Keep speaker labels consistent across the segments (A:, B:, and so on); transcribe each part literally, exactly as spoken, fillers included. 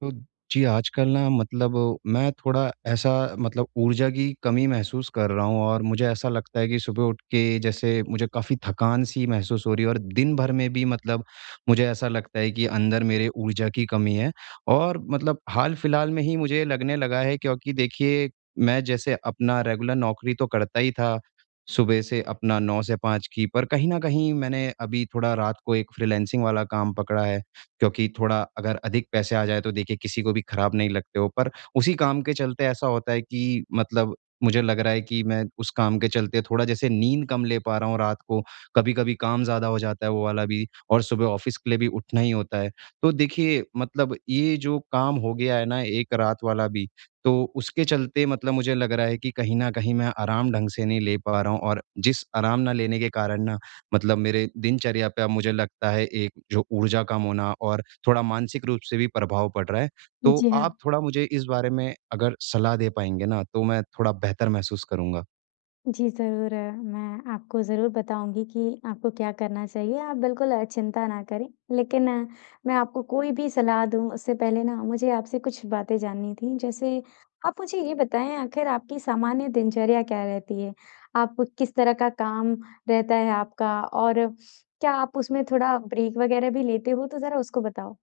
A: तो जी, आजकल ना मतलब मैं थोड़ा ऐसा मतलब ऊर्जा की कमी महसूस कर रहा हूँ और मुझे ऐसा लगता है कि सुबह उठ के जैसे मुझे काफ़ी थकान-सी महसूस हो रही है और दिन भर में भी मतलब मुझे ऐसा लगता है कि अंदर मेरे ऊर्जा की कमी है। और मतलब हाल-फिलहाल में ही मुझे लगने लगा है, क्योंकि देखिए, मैं जैसे अपना रेगुलर नौकरी तो करता ही था, सुबह से अपना नौ से पाँच की, पर कहीं न कहीं मैंने अभी थोड़ा रात को एक फ्रीलांसिंग वाला काम पकड़ा है। क्योंकि थोड़ा अगर अधिक पैसे आ जाए तो देखिए किसी को भी खराब नहीं लगते हो, पर उसी काम के चलते ऐसा होता है कि मतलब मुझे लग रहा है कि मैं उस काम के चलते थोड़ा जैसे नींद कम ले पा रहा हूँ रात को, कभी-कभी काम ज़्यादा हो जाता है वो वाला भी, और सुबह ऑफ़िस के लिए भी उठना ही होता है। तो देखिए मतलब ये जो काम हो गया है ना एक रात वाला भी, तो उसके चलते मतलब मुझे लग रहा है कि कहीं न कहीं मैं आराम ढंग से नहीं ले पा रहा हूँ, और जिस आराम ना लेने के कारण ना मतलब मेरे दिनचर्या पे अब मुझे लगता है एक जो ऊर्जा कम होना और थोड़ा मानसिक रूप से भी प्रभाव पड़ रहा है। तो
B: जी हाँ,
A: आप थोड़ा मुझे इस बारे में अगर सलाह दे पाएँगे ना, तो मैं थोड़ा बेहतर महसूस करूँगा।
B: जी ज़रूर, अ, मैं आपको ज़रूर बताऊँगी कि आपको क्या करना चाहिए, आप बिल्कुल अ, चिंता ना करें। लेकिन अ, मैं आपको कोई भी सलाह दूँ उससे पहले ना मुझे आपसे कुछ बातें जाननी थी। जैसे आप मुझे ये बताएँ आखिर आपकी सामान्य दिनचर्या क्या रहती है? आप किस तरह का काम रहता है आपका और क्या आप उसमें थोड़ा ब्रेक वग़ैरह भी लेते हो? तो ज़रा उसको बताओ।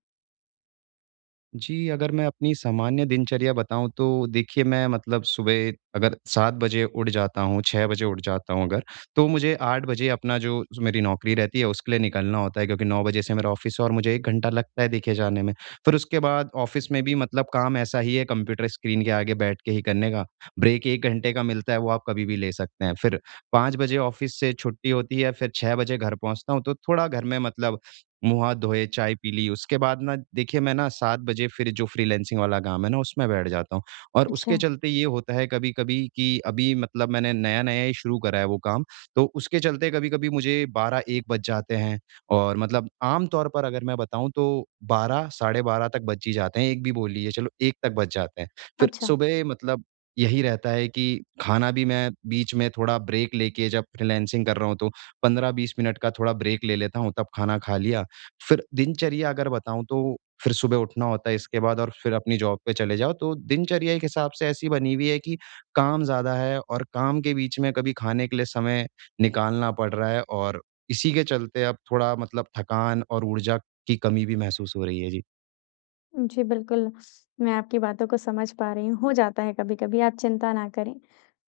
A: जी, अगर मैं अपनी सामान्य दिनचर्या बताऊँ तो देखिए मैं मतलब सुबह अगर सात बजे उठ जाता हूँ, छह बजे उठ जाता हूँ अगर, तो मुझे आठ बजे अपना जो मेरी नौकरी रहती है उसके लिए निकलना होता है, क्योंकि नौ बजे से मेरा ऑफ़िस है और मुझे एक घंटा लगता है देखिए जाने में। फिर उसके बाद ऑफ़िस में भी मतलब काम ऐसा ही है, कंप्यूटर स्क्रीन के आगे बैठ के ही करने का। ब्रेक एक घंटे का मिलता है, वो आप कभी भी ले सकते हैं। फिर पाँच बजे ऑफ़िस से छुट्टी होती है, फिर छह बजे घर पहुँचता हूँ, तो थोड़ा घर में मतलब मुँह-हाथ धोए, चाय पी ली, उसके बाद ना देखिए मैं ना सात बजे फिर जो फ्रीलांसिंग वाला काम है ना उसमें बैठ जाता हूँ। और उसके
B: अच्छा।
A: चलते ये होता है कभी-कभी कि अभी मतलब मैंने नया-नया ही शुरू करा है वो काम, तो उसके चलते कभी-कभी मुझे बारह एक बज जाते हैं, और मतलब आम तौर पर अगर मैं बताऊँ तो बारह, साढ़े बारह तक बज ही जाते हैं, एक भी बोल लीजिए, चलो एक तक बज जाते हैं। फिर
B: अच्छा।
A: सुबह मतलब यही रहता है कि खाना भी मैं बीच में थोड़ा ब्रेक लेके, जब फ्रीलांसिंग कर रहा हूँ तो पंद्रह बीस मिनट का थोड़ा ब्रेक ले लेता हूँ, तब खाना खा लिया, फिर दिनचर्या अगर बताऊँ तो फिर सुबह उठना होता है इसके बाद और फिर अपनी जॉब पे चले जाओ। तो दिनचर्या एक हिसाब से ऐसी बनी हुई है कि काम ज़्यादा है और काम के बीच में कभी खाने के लिए समय निकालना पड़ रहा है, और इसी के चलते अब थोड़ा मतलब थकान और ऊर्जा की कमी भी महसूस हो रही है। जी।
B: जी, बिल्कुल, मैं आपकी बातों को समझ पा रही हूँ, हो जाता है कभी-कभी, आप चिंता ना करें।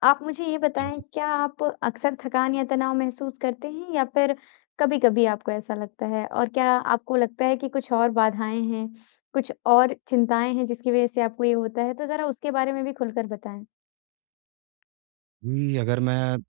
B: आप मुझे ये
A: जी।
B: बताएँ, क्या आप अक्सर थकान या तनाव महसूस करते हैं या फिर कभी-कभी आपको ऐसा लगता है? और क्या आपको लगता है कि कुछ और बाधाएँ हैं, कुछ और चिंताएँ हैं, जिसकी वज़ह से आपको ये होता है? तो ज़रा उसके बारे में भी खुलकर बताएँ।
A: जी, अगर मैं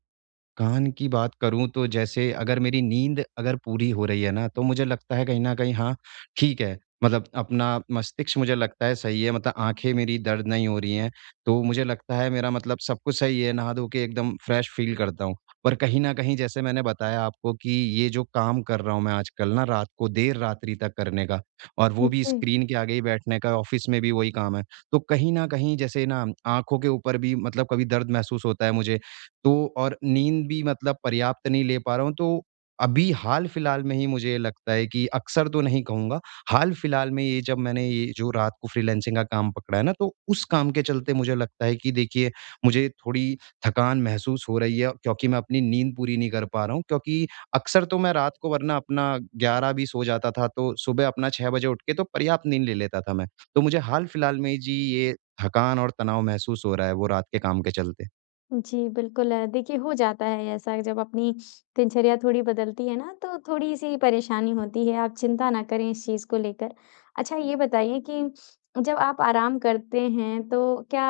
A: कान की बात करूँ तो जैसे अगर मेरी नींद अगर पूरी हो रही है ना, तो मुझे लगता है कहीं न कहीं हाँ, ठीक है। मतलब अपना मस्तिष्क मुझे लगता है सही है, मतलब आँखें मेरी दर्द नहीं हो रही हैं, तो मुझे लगता है मेरा मतलब सब कुछ सही है, नहा-धो के एकदम फ्रेश फ़ील करता हूँ। पर कहीं न कहीं जैसे मैंने बताया आपको कि ये जो काम कर रहा हूँ मैं आजकल ना रात को देर रात्रि तक करने का, और वो भी
B: जी।
A: स्क्रीन के आगे ही बैठने का, ऑफ़िस में भी वही काम है। तो कहीं न कहीं जैसे ना आँखों के ऊपर भी मतलब कभी दर्द महसूस होता है मुझे, तो और नींद भी मतलब पर्याप्त नहीं ले पा रहा हूँ, तो अभी हाल-फिलहाल में ही मुझे लगता है कि अक्सर तो नहीं कहूँगा, हाल-फिलहाल में ये, जब मैंने ये जो रात को फ्रीलांसिंग का काम पकड़ा है ना, तो उस काम के चलते मुझे लगता है कि देखिए, मुझे थोड़ी थकान महसूस हो रही है, क्योंकि मैं अपनी नींद पूरी नहीं कर पा रहा हूँ। क्योंकि अक्सर तो मैं रात को वरना अपना ग्यारह भी सो जाता था, तो सुबह अपना छह बजे उठ के तो पर्याप्त नींद ले लेता था मैं। तो मुझे हाल-फिलहाल में जी ये थकान और तनाव महसूस हो रहा है वो रात के काम के चलते।
B: जी, बिल्कुल। अ, देखिए, हो जाता है ऐसा जब अपनी दिनचर्या थोड़ी बदलती है ना, तो थोड़ी-सी परेशानी होती है, आप चिंता ना करें इस चीज़ को लेकर। अच्छा ये बताइए कि जब आप आराम करते हैं, तो क्या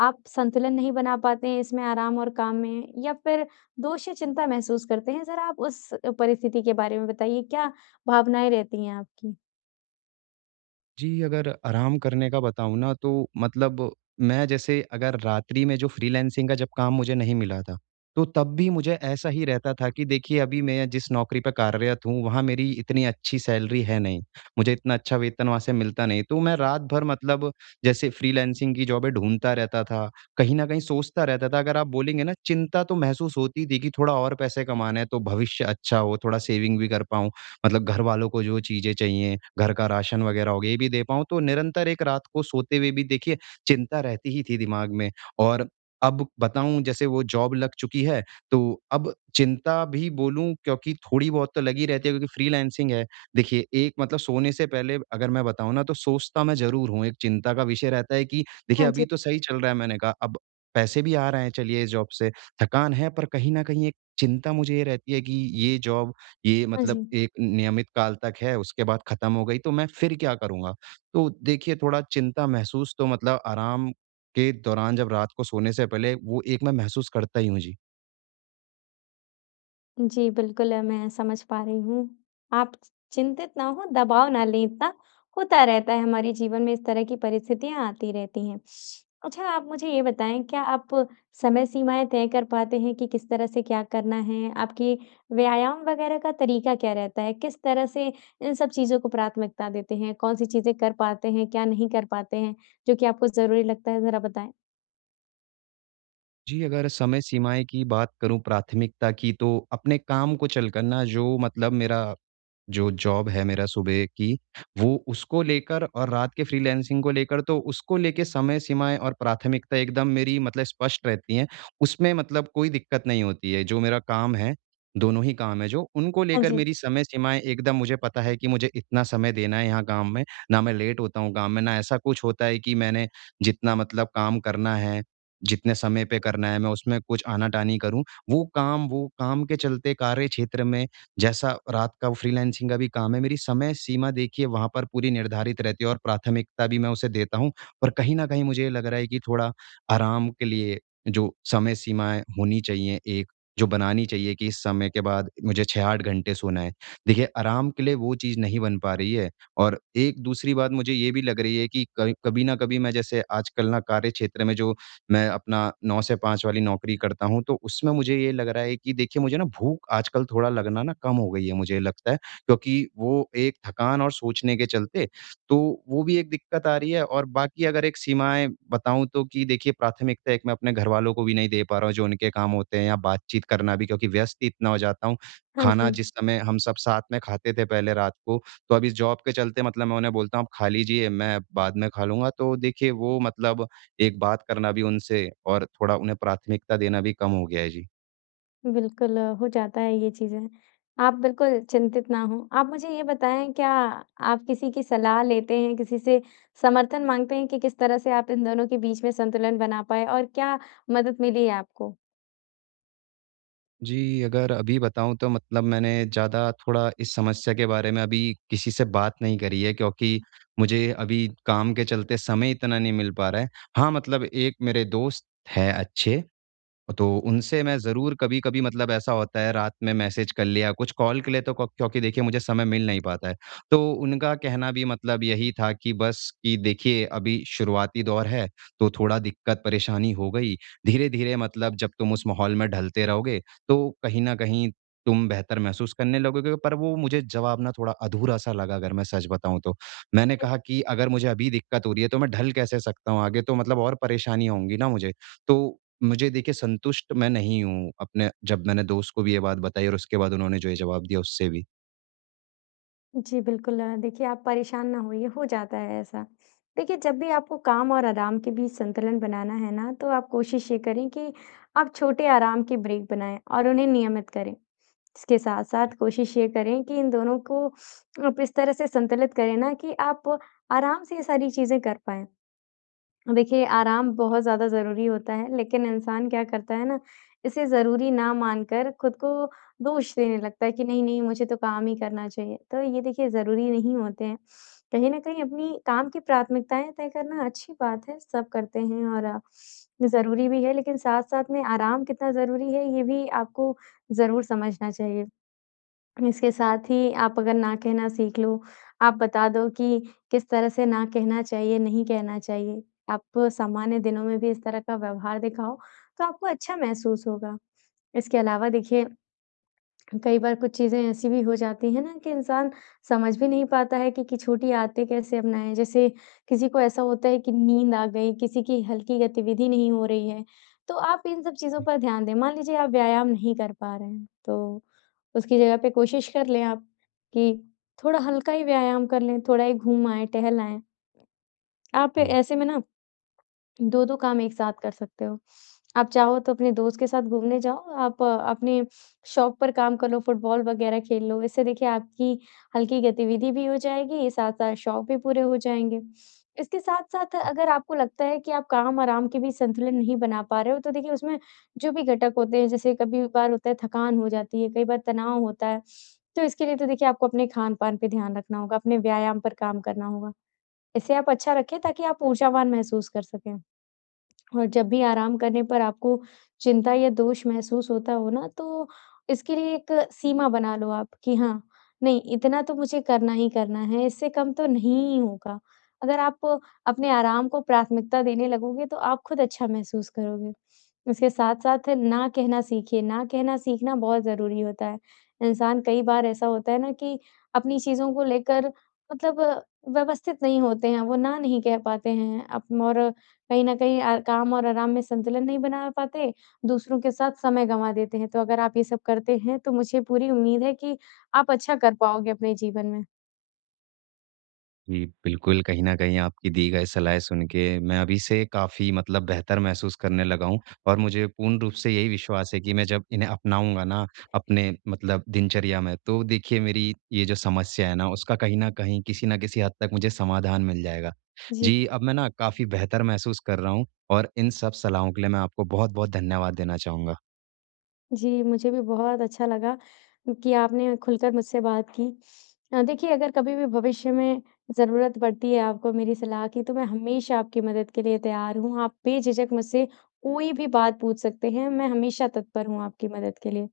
B: आप संतुलन नहीं बना पाते हैं इसमें आराम और काम में? या फिर दोष या चिंता महसूस करते हैं? ज़रा आप उस परिस्थिति के बारे में बताइए, क्या भावनाएँ रहती हैं आपकी?
A: जी, अगर आराम करने का बताऊँ ना तो मतलब मैं जैसे अगर रात्रि में जो फ्रीलांसिंग का जब काम मुझे नहीं मिला था, तो तब भी मुझे ऐसा ही रहता था कि देखिए अभी मैं जिस नौकरी पे कार्यरत हूँ, वहाँ मेरी इतनी अच्छी सैलरी है नहीं। मुझे इतना अच्छा वेतन वहाँ से मिलता नहीं, तो मैं रात भर मतलब जैसे फ्रीलांसिंग की जॉबें ढूँढता रहता था। कहीं न कहीं सोचता रहता था, अगर आप बोलेंगे ना चिंता तो महसूस होती थी कि थोड़ा और पैसे कमाने हैं, तो भविष्य अच्छा हो, थोड़ा सेविंग भी कर पाऊँ। मतलब घर वालों को जो चीज़ें चाहिए, घर का राशन वग़ैरह हो गया, ये भी दे पाऊँ, तो निरंतर एक रात को सोते हुए भी देखिए चिंता रहती ही थी दिमाग में। और अब बताऊँ जैसे वो जॉब लग चुकी है, तो अब चिंता भी बोलूँ क्योंकि थोड़ी बहुत तो लगी रहती है, क्योंकि फ्रीलांसिंग है। देखिए एक मतलब सोने से पहले अगर मैं बताऊँ ना तो सोचता मैं ज़रूर हूँ, एक चिंता का विषय रहता है कि देखिए
B: हाँ
A: अभी
B: जी,
A: तो सही चल रहा है, मैंने कहा, अब पैसे भी आ रहे हैं चलिए इस जॉब से, थकान है पर कहीं न कहीं एक चिंता मुझे ये रहती है कि ये जॉब ये
B: हाँ जी।
A: मतलब एक नियमित काल तक है, उसके बाद खत्म हो गई तो मैं फिर क्या करूँगा? तो देखिए थोड़ा चिंता महसूस तो मतलब आराम के दौरान जब रात को सोने से पहले वो एक मैं महसूस करता ही हूँ, जी।
B: जी, बिल्कुल अ, मैं समझ पा रही हूँ। आप चिंतित ना हों, दबाव ना लें इतना, होता रहता है हमारे जीवन में इस तरह की परिस्थितियाँ आती रहती हैं। अच्छा आप मुझे ये बताएँ क्या आप समय सीमाएँ तय कर पाते हैं कि किस तरह से क्या करना है? आपकी व्यायाम वग़ैरह का तरीका क्या रहता है? किस तरह से इन सब चीज़ों को प्राथमिकता देते हैं? कौन-सी चीज़ें कर पाते हैं, क्या नहीं कर पाते हैं, जो कि आपको ज़रूरी लगता है? ज़रा बताएँ?
A: जी, अगर समय सीमाएँ की बात करूँ, प्राथमिकता की, तो अपने काम को चल कर ना जो मतलब मेरा जो जॉब है मेरा सुबह की, वो उसको लेकर और रात के फ्रीलांसिंग को लेकर, तो उसको लेके समय सीमाएँ और प्राथमिकता एकदम मेरी मतलब स्पष्ट रहती हैं। उसमें मतलब कोई दिक्कत नहीं होती है, जो मेरा काम है, दोनों ही काम है जो, उनको
B: हाँ
A: लेकर
B: जी।
A: मेरी समय सीमाएँ एकदम मुझे पता है कि मुझे इतना समय देना है यहाँ काम में, ना मैं लेट होता हूँ काम में, ना ऐसा कुछ होता है कि मैंने जितना मतलब काम करना है, जितने समय पे करना है, मैं उसमें कुछ आना-टानी करूँ। वो काम वो काम के चलते कार्यक्षेत्र में जैसा रात का फ्रीलांसिंग का भी काम है, मेरी समय सीमा देखिए वहाँ पर पूरी निर्धारित रहती है और प्राथमिकता भी मैं उसे देता हूँ। पर कहीं न कहीं मुझे ये लग रहा है कि थोड़ा आराम के लिए जो समय सीमाएँ होनी चाहिए एक, जो बनानी चाहिए कि इस समय के बाद मुझे छह आठ घंटे सोना है। देखिए, आराम के लिए वो चीज़ नहीं बन पा रही है, और एक दूसरी बात मुझे ये भी लग रही है कि कभी कभी न कभी मैं जैसे आजकल ना कार्यक्षेत्र में जो मैं अपना नौ से पाँच वाली नौकरी करता हूँ, तो उसमें मुझे ये लग रहा है कि देखिए मुझे ना भूख आजकल थोड़ा लगना ना कम हो गई है मुझे लगता है, क्योंकि वो एक थकान और सोचने के चलते, तो वो भी एक दिक्कत आ रही है, और बाकी अगर एक सीमाएँ बताऊँ तो, कि देखिए प्राथमिकता एक मैं अपने घरवालों को भी नहीं दे पा रहा हूँ, जो उनके काम होते हैं या बातचीत करना भी, क्योंकि व्यस्त ही इतना हो जाता हूँ।
B: हाँ
A: खाना
B: जी।
A: जिस समय हम सब साथ में खाते थे पहले रात को, तो अब इस जॉब के चलते मतलब मैं उन्हें बोलता हूँ, "आप खा लीजिए, मैं बाद में खा लूँगा।" तो देखिए वो मतलब एक बात करना भी उनसे और थोड़ा उन्हें प्राथमिकता देना भी कम हो गया है जी।
B: बिल्कुल, अ, हो जाता है ये चीज़ें। आप बिल्कुल चिंतित ना हों। आप मुझे ये बताएँ क्या आप किसी की सलाह लेते हैं, किसी से समर्थन माँगते हैं कि किस तरह से आप इन दोनों के बीच में संतुलन बना पाएँ और क्या मदद मिली है आपको?
A: जी, अगर अभी बताऊँ तो मतलब मैंने ज़्यादा थोड़ा इस समस्या के बारे में अभी किसी से बात नहीं करी है, क्योंकि मुझे अभी काम के चलते समय इतना नहीं मिल पा रहा है। हाँ, मतलब एक मेरे दोस्त हैं अच्छे, तो उनसे मैं ज़रूर कभी-कभी मतलब ऐसा होता है रात में मैसेज कर लिया कुछ कॉल के लिए, तो क्यों, क्योंकि देखिए मुझे समय मिल नहीं पाता है। तो उनका कहना भी मतलब यही था कि बस कि देखिए अभी शुरुआती दौर है, तो थोड़ा दिक्कत परेशानी हो गई। धीरे-धीरे मतलब जब तुम उस माहौल में ढलते रहोगे, तो कहीं न कहीं तुम बेहतर महसूस करने लगोगे। पर वो मुझे जवाब ना थोड़ा अधूरा-सा लगा, अगर मैं सच बताऊँ तो। मैंने कहा कि अगर मुझे अभी दिक्कत हो रही है तो मैं ढल कैसे सकता हूँ आगे, तो मतलब और परेशानियाँ होंगी ना मुझे। तो मुझे देखिए संतुष्ट मैं नहीं हूँ, अपने जब मैंने दोस्त को भी ये बात बताई और उसके बाद उन्होंने जो ये जवाब दिया उससे भी।
B: जी, बिल्कुल। अ, देखिए, आप परेशान ना होइए, हो जाता है ऐसा। देखिए, जब भी आपको काम और आराम के बीच संतुलन बनाना है ना, तो आप कोशिश ये करें कि आप छोटे आराम के ब्रेक बनाएँ और उन्हें नियमित करें। इसके साथ-साथ कोशिश ये करें कि इन दोनों को आप इस तरह से संतुलित करें ना कि आप आराम से ये सारी चीज़ें कर पाएँ। देखिए, आराम बहुत ज़्यादा ज़रूरी होता है, लेकिन इंसान क्या करता है ना, इसे ज़रूरी ना मानकर खुद को दोष देने लगता है कि नहीं-नहीं मुझे तो काम ही करना चाहिए। तो ये देखिए ज़रूरी नहीं होते हैं। कहीं न कहीं अपनी काम की प्राथमिकताएँ तय करना अच्छी बात है, सब करते हैं और ज़रूरी भी है, लेकिन साथ-साथ में आराम कितना ज़रूरी है, ये भी आपको ज़रूर समझना चाहिए। इसके साथ ही आप अगर ना कहना सीख लो, आप बता दो कि किस तरह से ना कहना चाहिए, नहीं कहना चाहिए। आप सामान्य दिनों में भी इस तरह का व्यवहार दिखाओ, तो आपको अच्छा महसूस होगा। इसके अलावा देखिए कई बार कुछ चीज़ें ऐसी भी हो जाती हैं ना कि इंसान समझ भी नहीं पाता है कि, कि छोटी आदतें कैसे अपनाएँ। जैसे किसी को ऐसा होता है कि नींद आ गई, किसी की हल्की गतिविधि नहीं हो रही है। तो आप इन सब चीज़ों पर ध्यान दें। मान लीजिए आप व्यायाम नहीं कर पा रहे हैं, तो उसकी जगह पे कोशिश कर लें आप कि थोड़ा हल्का ही व्यायाम कर लें, थोड़ा ही घूम आएँ, टहल आएँ। आप
A: जी।
B: ऐसे में ना दो दो काम एक साथ कर सकते हो। आप चाहो तो अपने दोस्त के साथ घूमने जाओ, आप अ, अपने शौक पर काम कर लो, फुटबॉल वगैरह खेल लो। इससे देखिए आपकी हल्की गतिविधि भी हो जाएगी, साथ-साथ शौक भी पूरे हो जाएँगे। इसके साथ-साथ अगर आपको लगता है कि आप काम-आराम के बीच संतुलन नहीं बना पा रहे हो, तो देखिए उसमें जो भी घटक होते हैं, जैसे कभी-कभार होता है थकान हो जाती है, कई बार तनाव होता है। तो इसके लिए तो देखिए आपको अपने खान-पान पे ध्यान रखना होगा, अपने व्यायाम पर काम करना होगा। इसे आप अच्छा रखें ताकि आप ऊर्जावान महसूस कर सकें। और जब भी आराम करने पर आपको चिंता या दोष महसूस होता हो ना, तो इसके लिए एक सीमा बना लो आप कि हाँ, नहीं इतना तो मुझे करना ही करना है, इससे कम तो नहीं होगा। अगर आप अपने आराम को प्राथमिकता देने लगोगे तो आप खुद अच्छा महसूस करोगे। उसके साथ-साथ ना कहना सीखिए, ना कहना सीखना बहुत ज़रूरी होता है। इंसान कई बार ऐसा होता है ना कि अपनी चीज़ों को लेकर मतलब व्यवस्थित नहीं होते हैं, वो ना नहीं कह पाते हैं अप और कहीं न कहीं अ, काम और आराम में संतुलन नहीं बना पाते, दूसरों के साथ समय गँवा देते हैं। तो अगर आप ये सब करते हैं, तो मुझे पूरी उम्मीद है कि आप अच्छा कर पाओगे अपने जीवन में।
A: जी, बिल्कुल, कहीं न कहीं आपकी दी गई सलाह सुन के मैं अभी से काफ़ी मतलब बेहतर महसूस करने लगा हूँ, और मुझे पूर्ण रूप से यही विश्वास है कि मैं जब इन्हें अपनाऊँगा ना अपने मतलब दिनचर्या में, तो देखिए मेरी ये जो समस्या है ना उसका कहीं न कहीं किसी न किसी हद तक मुझे समाधान मिल जाएगा।
B: जी,
A: जी, अब मैं ना काफ़ी बेहतर महसूस कर रहा हूँ, और इन सब सलाहों के लिए मैं आपको बहुत-बहुत धन्यवाद देना चाहूँगा।
B: जी, मुझे भी बहुत अच्छा लगा कि आपने खुलकर मुझसे बात की। अ, देखिए, अगर कभी भी भविष्य में ज़रूरत पड़ती है आपको मेरी सलाह की, तो मैं हमेशा आपकी मदद के लिए तैयार हूँ। आप बेझिझक मुझसे कोई भी बात पूछ सकते हैं, मैं हमेशा तत्पर हूँ आपकी मदद के लिए।